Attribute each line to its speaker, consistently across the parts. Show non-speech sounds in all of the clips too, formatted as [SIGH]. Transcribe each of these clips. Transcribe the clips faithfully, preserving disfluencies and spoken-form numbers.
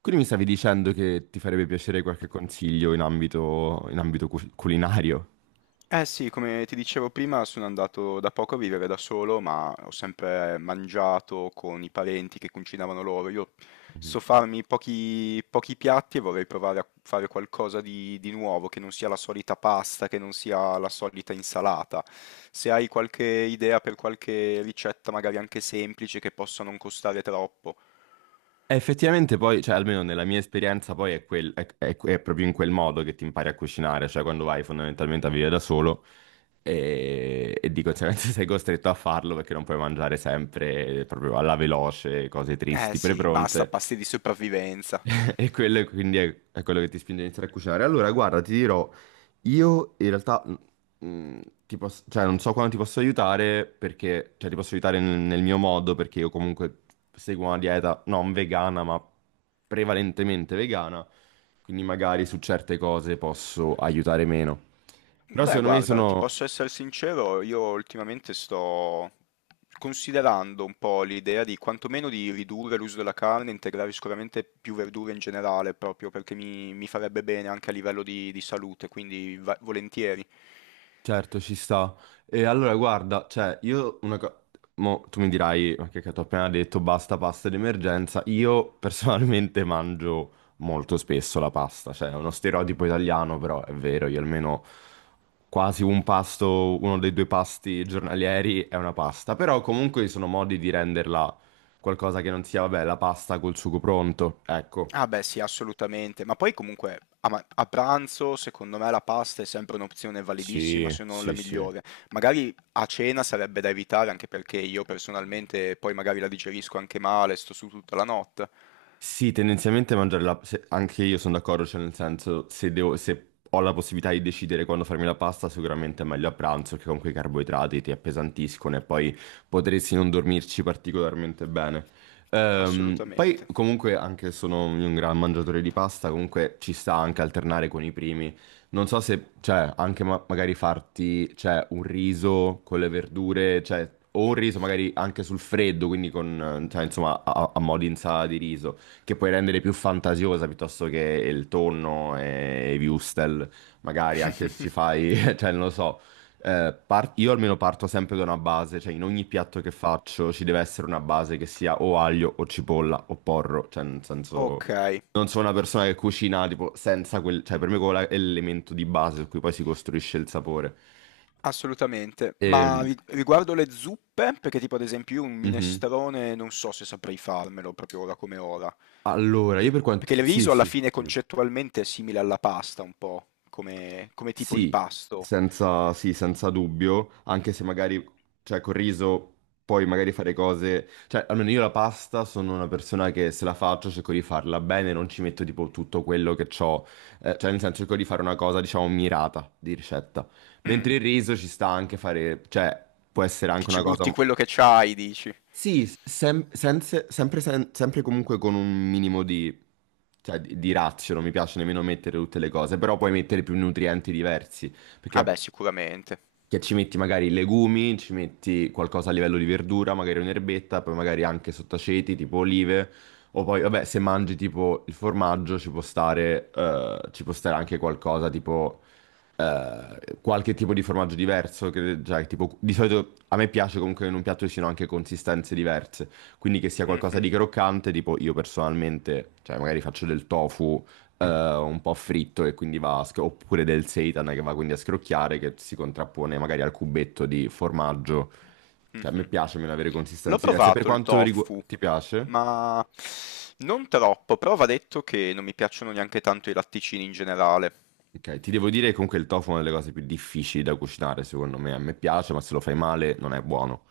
Speaker 1: Quindi mi stavi dicendo che ti farebbe piacere qualche consiglio in ambito, in ambito cu- culinario?
Speaker 2: Eh sì, come ti dicevo prima, sono andato da poco a vivere da solo, ma ho sempre mangiato con i parenti che cucinavano loro. Io
Speaker 1: Mhm.
Speaker 2: so farmi pochi, pochi piatti e vorrei provare a fare qualcosa di, di nuovo, che non sia la solita pasta, che non sia la solita insalata. Se hai qualche idea per qualche ricetta, magari anche semplice, che possa non costare troppo.
Speaker 1: E effettivamente poi, cioè almeno nella mia esperienza, poi è, quel- è- è- è proprio in quel modo che ti impari a cucinare, cioè quando vai fondamentalmente a vivere da solo e, e di conseguenza [LAUGHS] sei costretto a farlo perché non puoi mangiare sempre proprio alla veloce, cose
Speaker 2: Eh
Speaker 1: tristi,
Speaker 2: sì, basta
Speaker 1: prepronte.
Speaker 2: pasti di sopravvivenza.
Speaker 1: E quello è- quindi è, è quello che ti spinge a iniziare a cucinare. Allora, guarda, ti dirò, io in realtà mh, mh, ti posso- cioè, non so quando ti posso aiutare perché, cioè, ti posso aiutare nel, nel mio modo, perché io comunque seguo una dieta non vegana, ma prevalentemente vegana, quindi magari su certe cose posso aiutare meno. Però
Speaker 2: Beh,
Speaker 1: secondo me
Speaker 2: guarda, ti
Speaker 1: sono,
Speaker 2: posso essere sincero, io ultimamente sto considerando un po' l'idea di quantomeno di ridurre l'uso della carne, integrare sicuramente più verdure in generale, proprio perché mi, mi farebbe bene anche a livello di, di salute, quindi va- volentieri.
Speaker 1: certo, ci sta. E allora, guarda, cioè, io una cosa... Mo, tu mi dirai, ma che cacchio, ho appena detto, basta pasta d'emergenza. Io personalmente [LAUGHS] mangio molto spesso la pasta, cioè è uno stereotipo italiano, però è vero, io almeno quasi un pasto, uno dei due pasti giornalieri è una pasta. Però comunque ci sono modi di renderla qualcosa che non sia, vabbè, la pasta col sugo pronto. Ecco.
Speaker 2: Ah beh, sì, assolutamente. Ma poi comunque a, ma- a pranzo, secondo me la pasta è sempre un'opzione validissima,
Speaker 1: Sì,
Speaker 2: se non la
Speaker 1: sì, sì.
Speaker 2: migliore. Magari a cena sarebbe da evitare, anche perché io personalmente poi magari la digerisco anche male, sto su tutta la notte.
Speaker 1: Sì, tendenzialmente mangiare la... se- anche io sono d'accordo, cioè nel senso, se devo- se ho la possibilità di decidere quando farmi la pasta, sicuramente è meglio a pranzo, che con quei carboidrati ti appesantiscono e poi potresti non dormirci particolarmente bene. Ehm, poi
Speaker 2: Assolutamente.
Speaker 1: comunque, anche se sono un gran mangiatore di pasta, comunque ci sta anche alternare con i primi. Non so se, cioè, anche ma- magari farti, cioè, un riso con le verdure, cioè, o un riso magari anche sul freddo, quindi con, eh, cioè, insomma, a, a a mo' di insalata di riso, che puoi rendere più fantasiosa, piuttosto che il tonno e i wurstel, magari anche se ci
Speaker 2: [LAUGHS]
Speaker 1: fai, [LAUGHS] cioè non lo so. Eh, par- io almeno parto sempre da una base, cioè in ogni piatto che faccio ci deve essere una base che sia o aglio o cipolla o porro, cioè nel senso
Speaker 2: Okay,
Speaker 1: non sono una persona che cucina tipo senza quel, cioè
Speaker 2: mh,
Speaker 1: per me quello è l'elemento di base su cui poi si costruisce il sapore.
Speaker 2: assolutamente. Ma
Speaker 1: Ehm,
Speaker 2: ri riguardo le zuppe, perché tipo ad esempio io un
Speaker 1: mhm.
Speaker 2: minestrone non so se saprei farmelo proprio ora come ora.
Speaker 1: Allora, io
Speaker 2: Che-
Speaker 1: per
Speaker 2: Perché
Speaker 1: quanto...
Speaker 2: il
Speaker 1: Sì,
Speaker 2: riso alla
Speaker 1: sì.
Speaker 2: fine concettualmente è simile alla pasta un po', come, come tipo di
Speaker 1: Sì,
Speaker 2: pasto.
Speaker 1: senza, sì, senza dubbio, anche se magari, cioè, col riso puoi magari fare cose, cioè, almeno io la pasta sono una persona che se la faccio cerco di farla bene, non ci metto tipo tutto quello che ho, cioè, nel senso cerco di fare una cosa, diciamo, mirata di ricetta,
Speaker 2: Mm,
Speaker 1: mentre il riso ci sta anche fare, cioè, può essere
Speaker 2: che
Speaker 1: anche
Speaker 2: ci
Speaker 1: una cosa
Speaker 2: butti quello che c'hai, dici.
Speaker 1: sì, sem- sense- sempre, sen- sempre comunque con un minimo di, cioè, di, di razio, non mi piace nemmeno mettere tutte le cose, però puoi mettere più nutrienti diversi, perché
Speaker 2: Ah beh, sicuramente.
Speaker 1: che ci metti magari legumi, ci metti qualcosa a livello di verdura, magari un'erbetta, poi magari anche sottaceti, tipo olive, o poi, vabbè, se mangi tipo il formaggio ci può stare, eh, ci può stare anche qualcosa tipo eh, qualche tipo di formaggio diverso, che, cioè, tipo, di solito a me piace comunque che in un piatto ci siano anche consistenze diverse, quindi che sia qualcosa
Speaker 2: Mhm.
Speaker 1: di croccante, tipo io personalmente, cioè magari faccio del tofu eh, un po' fritto e quindi va, a sc- oppure del seitan che va quindi a scrocchiare, che si contrappone magari al cubetto di formaggio, cioè a me
Speaker 2: Mh-mh.
Speaker 1: piace meno avere
Speaker 2: L'ho
Speaker 1: consistenze diverse, per
Speaker 2: provato il
Speaker 1: quanto riguarda...
Speaker 2: tofu,
Speaker 1: ti piace?
Speaker 2: ma non troppo, però va detto che non mi piacciono neanche tanto i latticini in generale.
Speaker 1: Ok, ti devo dire che comunque il tofu è una delle cose più difficili da cucinare, secondo me. A me piace, ma se lo fai male non è buono.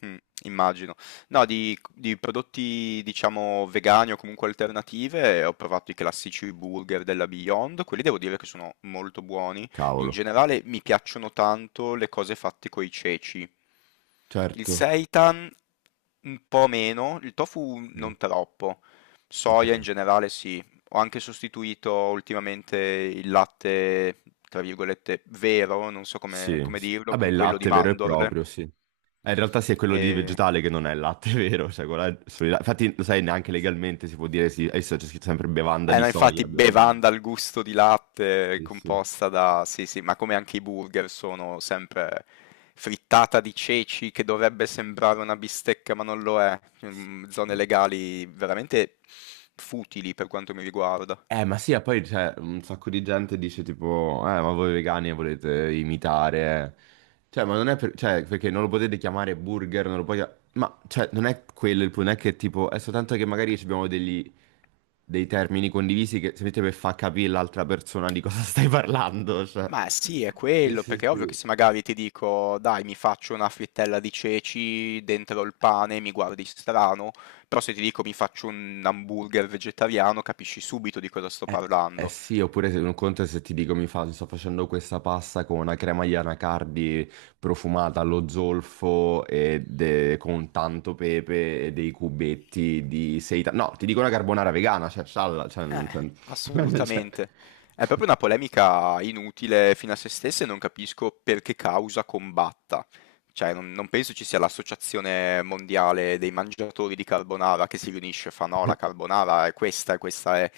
Speaker 2: Mh, immagino. No, di di prodotti, diciamo, vegani o comunque alternative, ho provato i classici burger della Beyond, quelli devo dire che sono molto buoni. In
Speaker 1: Cavolo.
Speaker 2: generale mi piacciono tanto le cose fatte coi ceci. Il
Speaker 1: Certo.
Speaker 2: seitan un po' meno, il tofu
Speaker 1: Mm,
Speaker 2: non troppo.
Speaker 1: ok.
Speaker 2: Soia in generale sì. Ho anche sostituito ultimamente il latte, tra virgolette, "vero", non so come
Speaker 1: Sì,
Speaker 2: come
Speaker 1: sì.
Speaker 2: dirlo,
Speaker 1: Vabbè,
Speaker 2: con
Speaker 1: il
Speaker 2: quello di
Speaker 1: latte vero e certo
Speaker 2: mandorle.
Speaker 1: proprio, sì. Eh, in realtà sì, è quello di
Speaker 2: E
Speaker 1: vegetale che non è il latte [LAUGHS] vero. Cioè, quello è solo il la- infatti, lo sai, neanche
Speaker 2: sì.
Speaker 1: legalmente si può dire sì. Adesso c'è scritto sempre bevanda
Speaker 2: Eh
Speaker 1: di
Speaker 2: no, infatti
Speaker 1: soia. Bevanda di...
Speaker 2: bevanda al gusto di latte
Speaker 1: Sì,
Speaker 2: composta da sì, sì, ma come anche i burger sono sempre frittata di ceci che dovrebbe sembrare una bistecca, ma non lo è. Mhmm, zone
Speaker 1: sì.
Speaker 2: legali veramente futili per quanto mi riguarda.
Speaker 1: Eh, ma sì, e poi cioè, un sacco di gente dice tipo, eh, ma voi vegani volete imitare. Cioè, ma non è per- cioè, perché non lo potete chiamare burger, non lo puoi... Ma, cioè, non è quello il punto, non è che tipo, è soltanto che magari ci abbiamo degli... dei termini condivisi che semplicemente per far capire l'altra persona di cosa stai parlando, cioè.
Speaker 2: Ma sì, è
Speaker 1: Sì,
Speaker 2: quello,
Speaker 1: sì,
Speaker 2: perché è ovvio che
Speaker 1: sì.
Speaker 2: se magari ti dico: "Dai, mi faccio una frittella di ceci dentro il pane", mi guardi strano, però se ti dico: "Mi faccio un hamburger vegetariano", capisci subito di cosa sto
Speaker 1: Eh, eh
Speaker 2: parlando.
Speaker 1: sì, oppure se un conto è se ti dico mi fa, sto facendo questa pasta con una crema di anacardi profumata allo zolfo e de- con tanto pepe e dei cubetti di seitan. No, ti dico una carbonara vegana, cioè, scialla, cioè,
Speaker 2: Eh.
Speaker 1: non- cioè- [LAUGHS] cioè-
Speaker 2: Assolutamente. È proprio una polemica inutile fino a se stessa e non capisco per che causa combatta. Cioè, non non penso ci sia l'Associazione Mondiale dei Mangiatori di Carbonara che si riunisce e fa: "No, la carbonara è questa e questa è".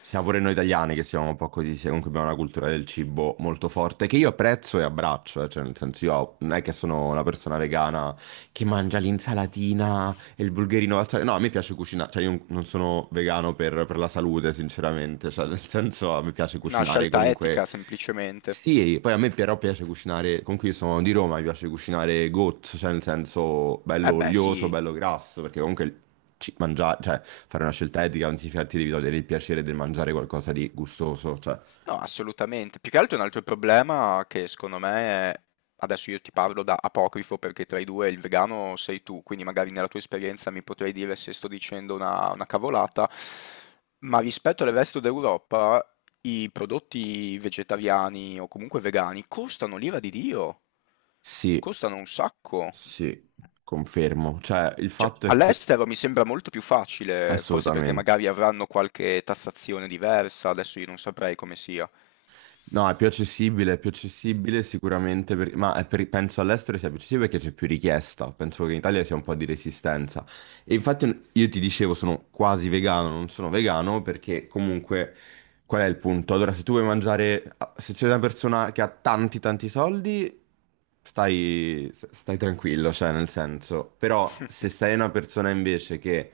Speaker 1: siamo pure noi italiani che siamo un po' così, sia- comunque abbiamo una cultura del cibo molto forte, che io apprezzo e abbraccio, eh, cioè nel senso io non è che sono una persona vegana che mangia l'insalatina e il bulgherino, al sale. No, a me piace cucinare, cioè io non sono vegano per, per la salute, sinceramente, cioè nel senso a me piace
Speaker 2: Una
Speaker 1: cucinare
Speaker 2: scelta
Speaker 1: comunque...
Speaker 2: etica semplicemente.
Speaker 1: Sì, poi a me però piace cucinare, comunque io sono di Roma, mi piace cucinare gozzo, cioè nel senso
Speaker 2: Eh
Speaker 1: bello
Speaker 2: beh,
Speaker 1: olioso,
Speaker 2: sì.
Speaker 1: bello grasso, perché comunque ci- mangiare, cioè fare una scelta etica non significa che ti devi togliere il piacere del mangiare qualcosa di gustoso, cioè
Speaker 2: No, assolutamente. Più che altro un altro problema che secondo me è... Adesso io ti parlo da apocrifo perché tra i due il vegano sei tu, quindi magari nella tua esperienza mi potrei dire se sto dicendo una, una cavolata, ma rispetto al resto d'Europa i prodotti vegetariani o comunque vegani costano l'ira di Dio,
Speaker 1: sì,
Speaker 2: costano un sacco.
Speaker 1: sì, confermo, cioè il
Speaker 2: Cioè,
Speaker 1: fatto è che
Speaker 2: all'estero mi sembra molto più facile, forse perché
Speaker 1: assolutamente.
Speaker 2: magari avranno qualche tassazione diversa, adesso io non saprei come sia.
Speaker 1: No, è più accessibile, è più accessibile sicuramente, per- ma è per- penso all'estero sia più accessibile perché c'è più richiesta, penso che in Italia sia un po' di resistenza. E infatti io ti dicevo, sono quasi vegano, non sono vegano perché comunque qual è il punto? Allora, se tu vuoi mangiare, se sei una persona che ha tanti tanti soldi, stai, stai tranquillo, cioè nel senso, però se
Speaker 2: [LAUGHS]
Speaker 1: sei una persona invece che,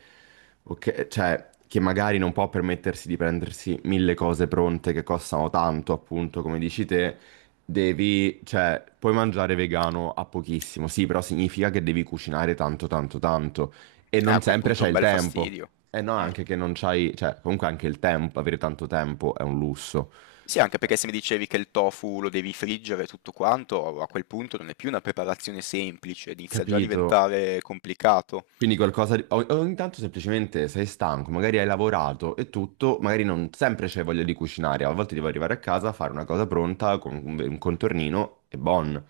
Speaker 1: ok, cioè, che magari non può permettersi di prendersi mille cose pronte che costano tanto, appunto, come dici te, devi, cioè, puoi mangiare vegano a pochissimo, sì, però significa che devi cucinare tanto tanto tanto. E
Speaker 2: Eh,
Speaker 1: non
Speaker 2: a quel
Speaker 1: sempre
Speaker 2: punto è
Speaker 1: c'hai
Speaker 2: un
Speaker 1: il
Speaker 2: bel
Speaker 1: tempo.
Speaker 2: fastidio.
Speaker 1: E no,
Speaker 2: Mm.
Speaker 1: anche che non c'hai, cioè, comunque anche il tempo, avere tanto tempo è un lusso.
Speaker 2: Sì, anche perché se mi dicevi che il tofu lo devi friggere e tutto quanto, a quel punto non è più una preparazione semplice, inizia già a
Speaker 1: Capito?
Speaker 2: diventare complicato.
Speaker 1: Quindi qualcosa di... o- ogni tanto semplicemente sei stanco, magari hai lavorato e tutto, magari non sempre c'è voglia di cucinare, a volte devo arrivare a casa, fare una cosa pronta con un un contornino e buon.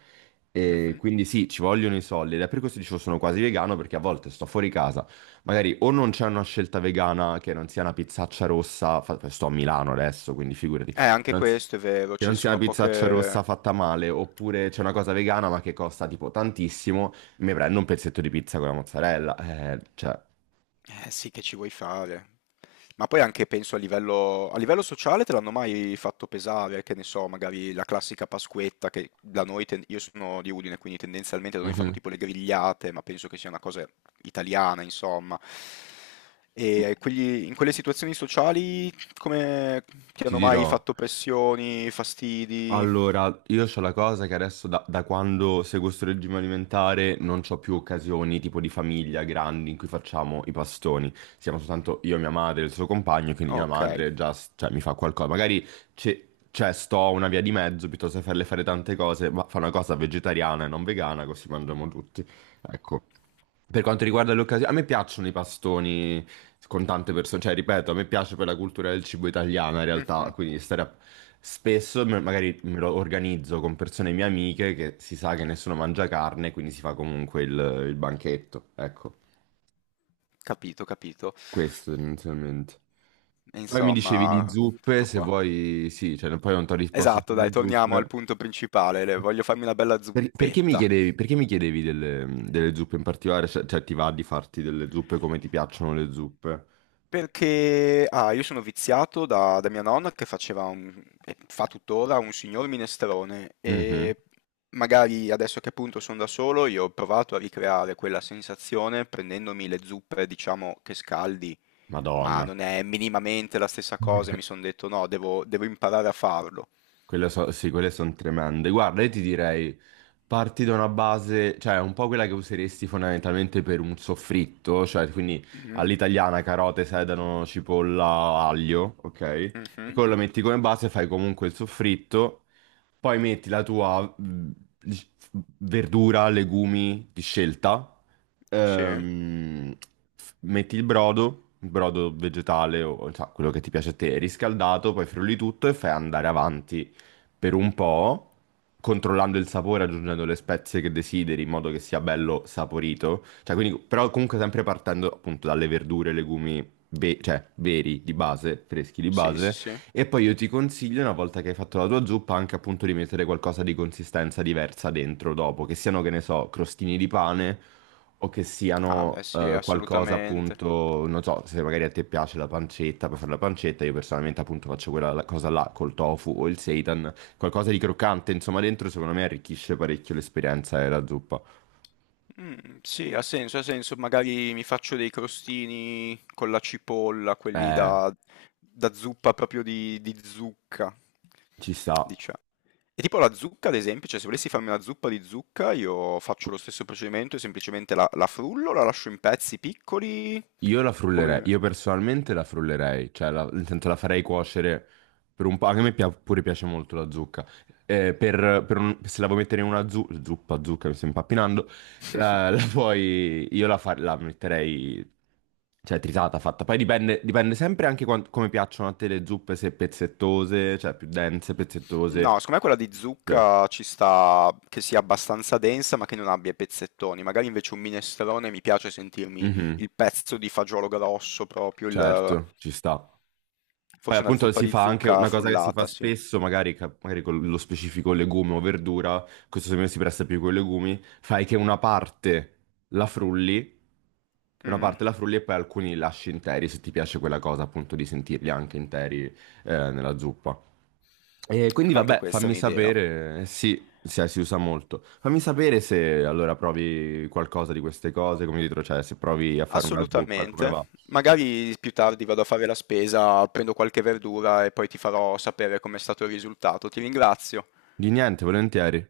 Speaker 1: E
Speaker 2: Mhm.
Speaker 1: quindi sì, ci vogliono i soldi ed è per questo dicevo sono quasi vegano, perché a volte sto fuori casa, magari o non c'è una scelta vegana che non sia una pizzaccia rossa, fa- sto a Milano adesso, quindi figurati,
Speaker 2: Eh, anche
Speaker 1: non si-
Speaker 2: questo è vero,
Speaker 1: che
Speaker 2: ci
Speaker 1: non sia la
Speaker 2: sono
Speaker 1: pizzaccia
Speaker 2: poche...
Speaker 1: rossa fatta male, oppure c'è una cosa vegana ma che costa tipo tantissimo, mi prendo un pezzetto di pizza con la mozzarella. Eh, cioè,
Speaker 2: Eh sì, che ci vuoi fare? Ma poi anche penso a livello, a livello sociale te l'hanno mai fatto pesare, che ne so, magari la classica Pasquetta che da noi, ten- io sono di Udine, quindi tendenzialmente da noi fanno
Speaker 1: mhm,
Speaker 2: tipo le grigliate, ma penso che sia una cosa italiana, insomma. E quegli- in quelle situazioni sociali come ti
Speaker 1: ti
Speaker 2: hanno mai
Speaker 1: dirò.
Speaker 2: fatto pressioni, fastidi?
Speaker 1: Allora, io ho la cosa che adesso da, da quando seguo sto regime alimentare non ho più occasioni tipo di famiglia grandi in cui facciamo i pastoni. Siamo soltanto io, mia madre e il suo compagno, quindi mia
Speaker 2: Ok,
Speaker 1: madre già s- cioè, mi fa qualcosa. Magari c'è c'è, sto una via di mezzo, piuttosto che farle fare tante cose, ma fa una cosa vegetariana e non vegana così mangiamo tutti. Ecco. Per quanto riguarda le occasioni, a me piacciono i pastoni con tante persone, cioè ripeto, a me piace per la cultura del cibo italiana in realtà,
Speaker 2: mhm.
Speaker 1: quindi stare a- spesso me- magari me lo organizzo con persone mie amiche che si sa che nessuno mangia carne, quindi si fa comunque il, il banchetto, ecco,
Speaker 2: Capito, capito.
Speaker 1: questo tendenzialmente.
Speaker 2: E
Speaker 1: Poi mi dicevi di
Speaker 2: insomma,
Speaker 1: zuppe,
Speaker 2: tutto
Speaker 1: se
Speaker 2: qua.
Speaker 1: vuoi, sì, cioè no, poi non ti ho risposto
Speaker 2: Esatto, dai,
Speaker 1: sulle
Speaker 2: torniamo al
Speaker 1: zuppe.
Speaker 2: punto principale, le- voglio farmi una bella
Speaker 1: Per- perché mi
Speaker 2: zuppetta.
Speaker 1: chiedevi, perché mi chiedevi delle, delle zuppe in particolare? Cioè, cioè, ti va di farti delle zuppe, come ti piacciono le zuppe?
Speaker 2: Perché, ah, io sono viziato da, da mia nonna che faceva un, e fa tuttora un signor minestrone
Speaker 1: Mhm.
Speaker 2: e magari adesso che appunto sono da solo io ho provato a ricreare quella sensazione prendendomi le zuppe, diciamo, che scaldi, ma
Speaker 1: Madonna.
Speaker 2: non è minimamente la stessa cosa e mi sono
Speaker 1: [LAUGHS]
Speaker 2: detto no, devo, devo imparare a farlo.
Speaker 1: Quelle so- sì, quelle sono tremende. Guarda, io ti direi, parti da una base, cioè un po' quella che useresti fondamentalmente per un soffritto, cioè quindi
Speaker 2: Mhm,
Speaker 1: all'italiana carote, sedano, cipolla, aglio, ok? E
Speaker 2: mhm,
Speaker 1: quello lo metti come base, fai comunque il soffritto, poi metti la tua mh, dic- verdura, legumi di scelta,
Speaker 2: Sì,
Speaker 1: ehm, f- metti il brodo, il brodo vegetale o cioè, quello che ti piace a te, riscaldato, poi frulli tutto e fai andare avanti per un po', controllando il sapore, aggiungendo le spezie che desideri, in modo che sia bello saporito. Cioè, quindi, però comunque sempre partendo appunto dalle verdure, legumi, ve- cioè veri di base, freschi di
Speaker 2: sì, sì,
Speaker 1: base.
Speaker 2: sì.
Speaker 1: E poi io ti consiglio, una volta che hai fatto la tua zuppa, anche appunto di mettere qualcosa di consistenza diversa dentro dopo, che siano, che ne so, crostini di pane o che
Speaker 2: Ah, beh,
Speaker 1: siano
Speaker 2: sì,
Speaker 1: eh, qualcosa
Speaker 2: assolutamente.
Speaker 1: appunto, non so, se magari a te piace la pancetta, puoi fare la pancetta, io personalmente appunto faccio quella la- cosa là col tofu o il seitan, qualcosa di croccante, insomma, dentro secondo me arricchisce parecchio l'esperienza della zuppa.
Speaker 2: Mm, sì, ha senso, ha senso. Magari mi faccio dei crostini con la cipolla, quelli
Speaker 1: Eh,
Speaker 2: da, da zuppa proprio di, di zucca,
Speaker 1: ci sta.
Speaker 2: diciamo. E tipo la zucca, ad esempio, cioè se volessi farmi una zuppa di zucca, io faccio lo stesso procedimento e semplicemente la, la frullo, la lascio in pezzi piccoli,
Speaker 1: Io la frullerei,
Speaker 2: come...
Speaker 1: io personalmente la frullerei, cioè la, nel senso la farei cuocere per un po', anche a me pia- pure piace molto la zucca. Eh, per, per un- se la vuoi mettere in una zu- zuppa, zucca, mi sto impappinando,
Speaker 2: [LAUGHS]
Speaker 1: la, la puoi, io la, fa- la metterei, cioè tritata, fatta, poi dipende, dipende sempre anche quan- come piacciono a te le zuppe, se pezzettose, cioè più dense, pezzettose,
Speaker 2: No, secondo me quella di
Speaker 1: cioè.
Speaker 2: zucca ci sta che sia abbastanza densa ma che non abbia i pezzettoni. Magari invece un minestrone mi piace sentirmi
Speaker 1: Mhm.
Speaker 2: il pezzo di fagiolo grosso proprio, il-
Speaker 1: Certo, ci sta. Poi
Speaker 2: forse una
Speaker 1: appunto
Speaker 2: zuppa
Speaker 1: si
Speaker 2: di
Speaker 1: fa anche
Speaker 2: zucca
Speaker 1: una cosa che si fa
Speaker 2: frullata, sì.
Speaker 1: spesso, magari, ca- magari con lo specifico legume o verdura, questo secondo me si presta più con i legumi, fai che una parte la frulli, una
Speaker 2: Mm.
Speaker 1: parte la frulli e poi alcuni li lasci interi, se ti piace quella cosa appunto di sentirli anche interi eh, nella zuppa. E quindi
Speaker 2: Anche
Speaker 1: vabbè,
Speaker 2: questa è
Speaker 1: fammi
Speaker 2: un'idea.
Speaker 1: sapere, eh, sì, sì, si usa molto. Fammi sapere se allora provi qualcosa di queste cose, come dietro, cioè se provi a fare una zuppa, come
Speaker 2: Assolutamente.
Speaker 1: va.
Speaker 2: Magari più tardi vado a fare la spesa, prendo qualche verdura e poi ti farò sapere com'è stato il risultato. Ti ringrazio.
Speaker 1: Di niente, volentieri.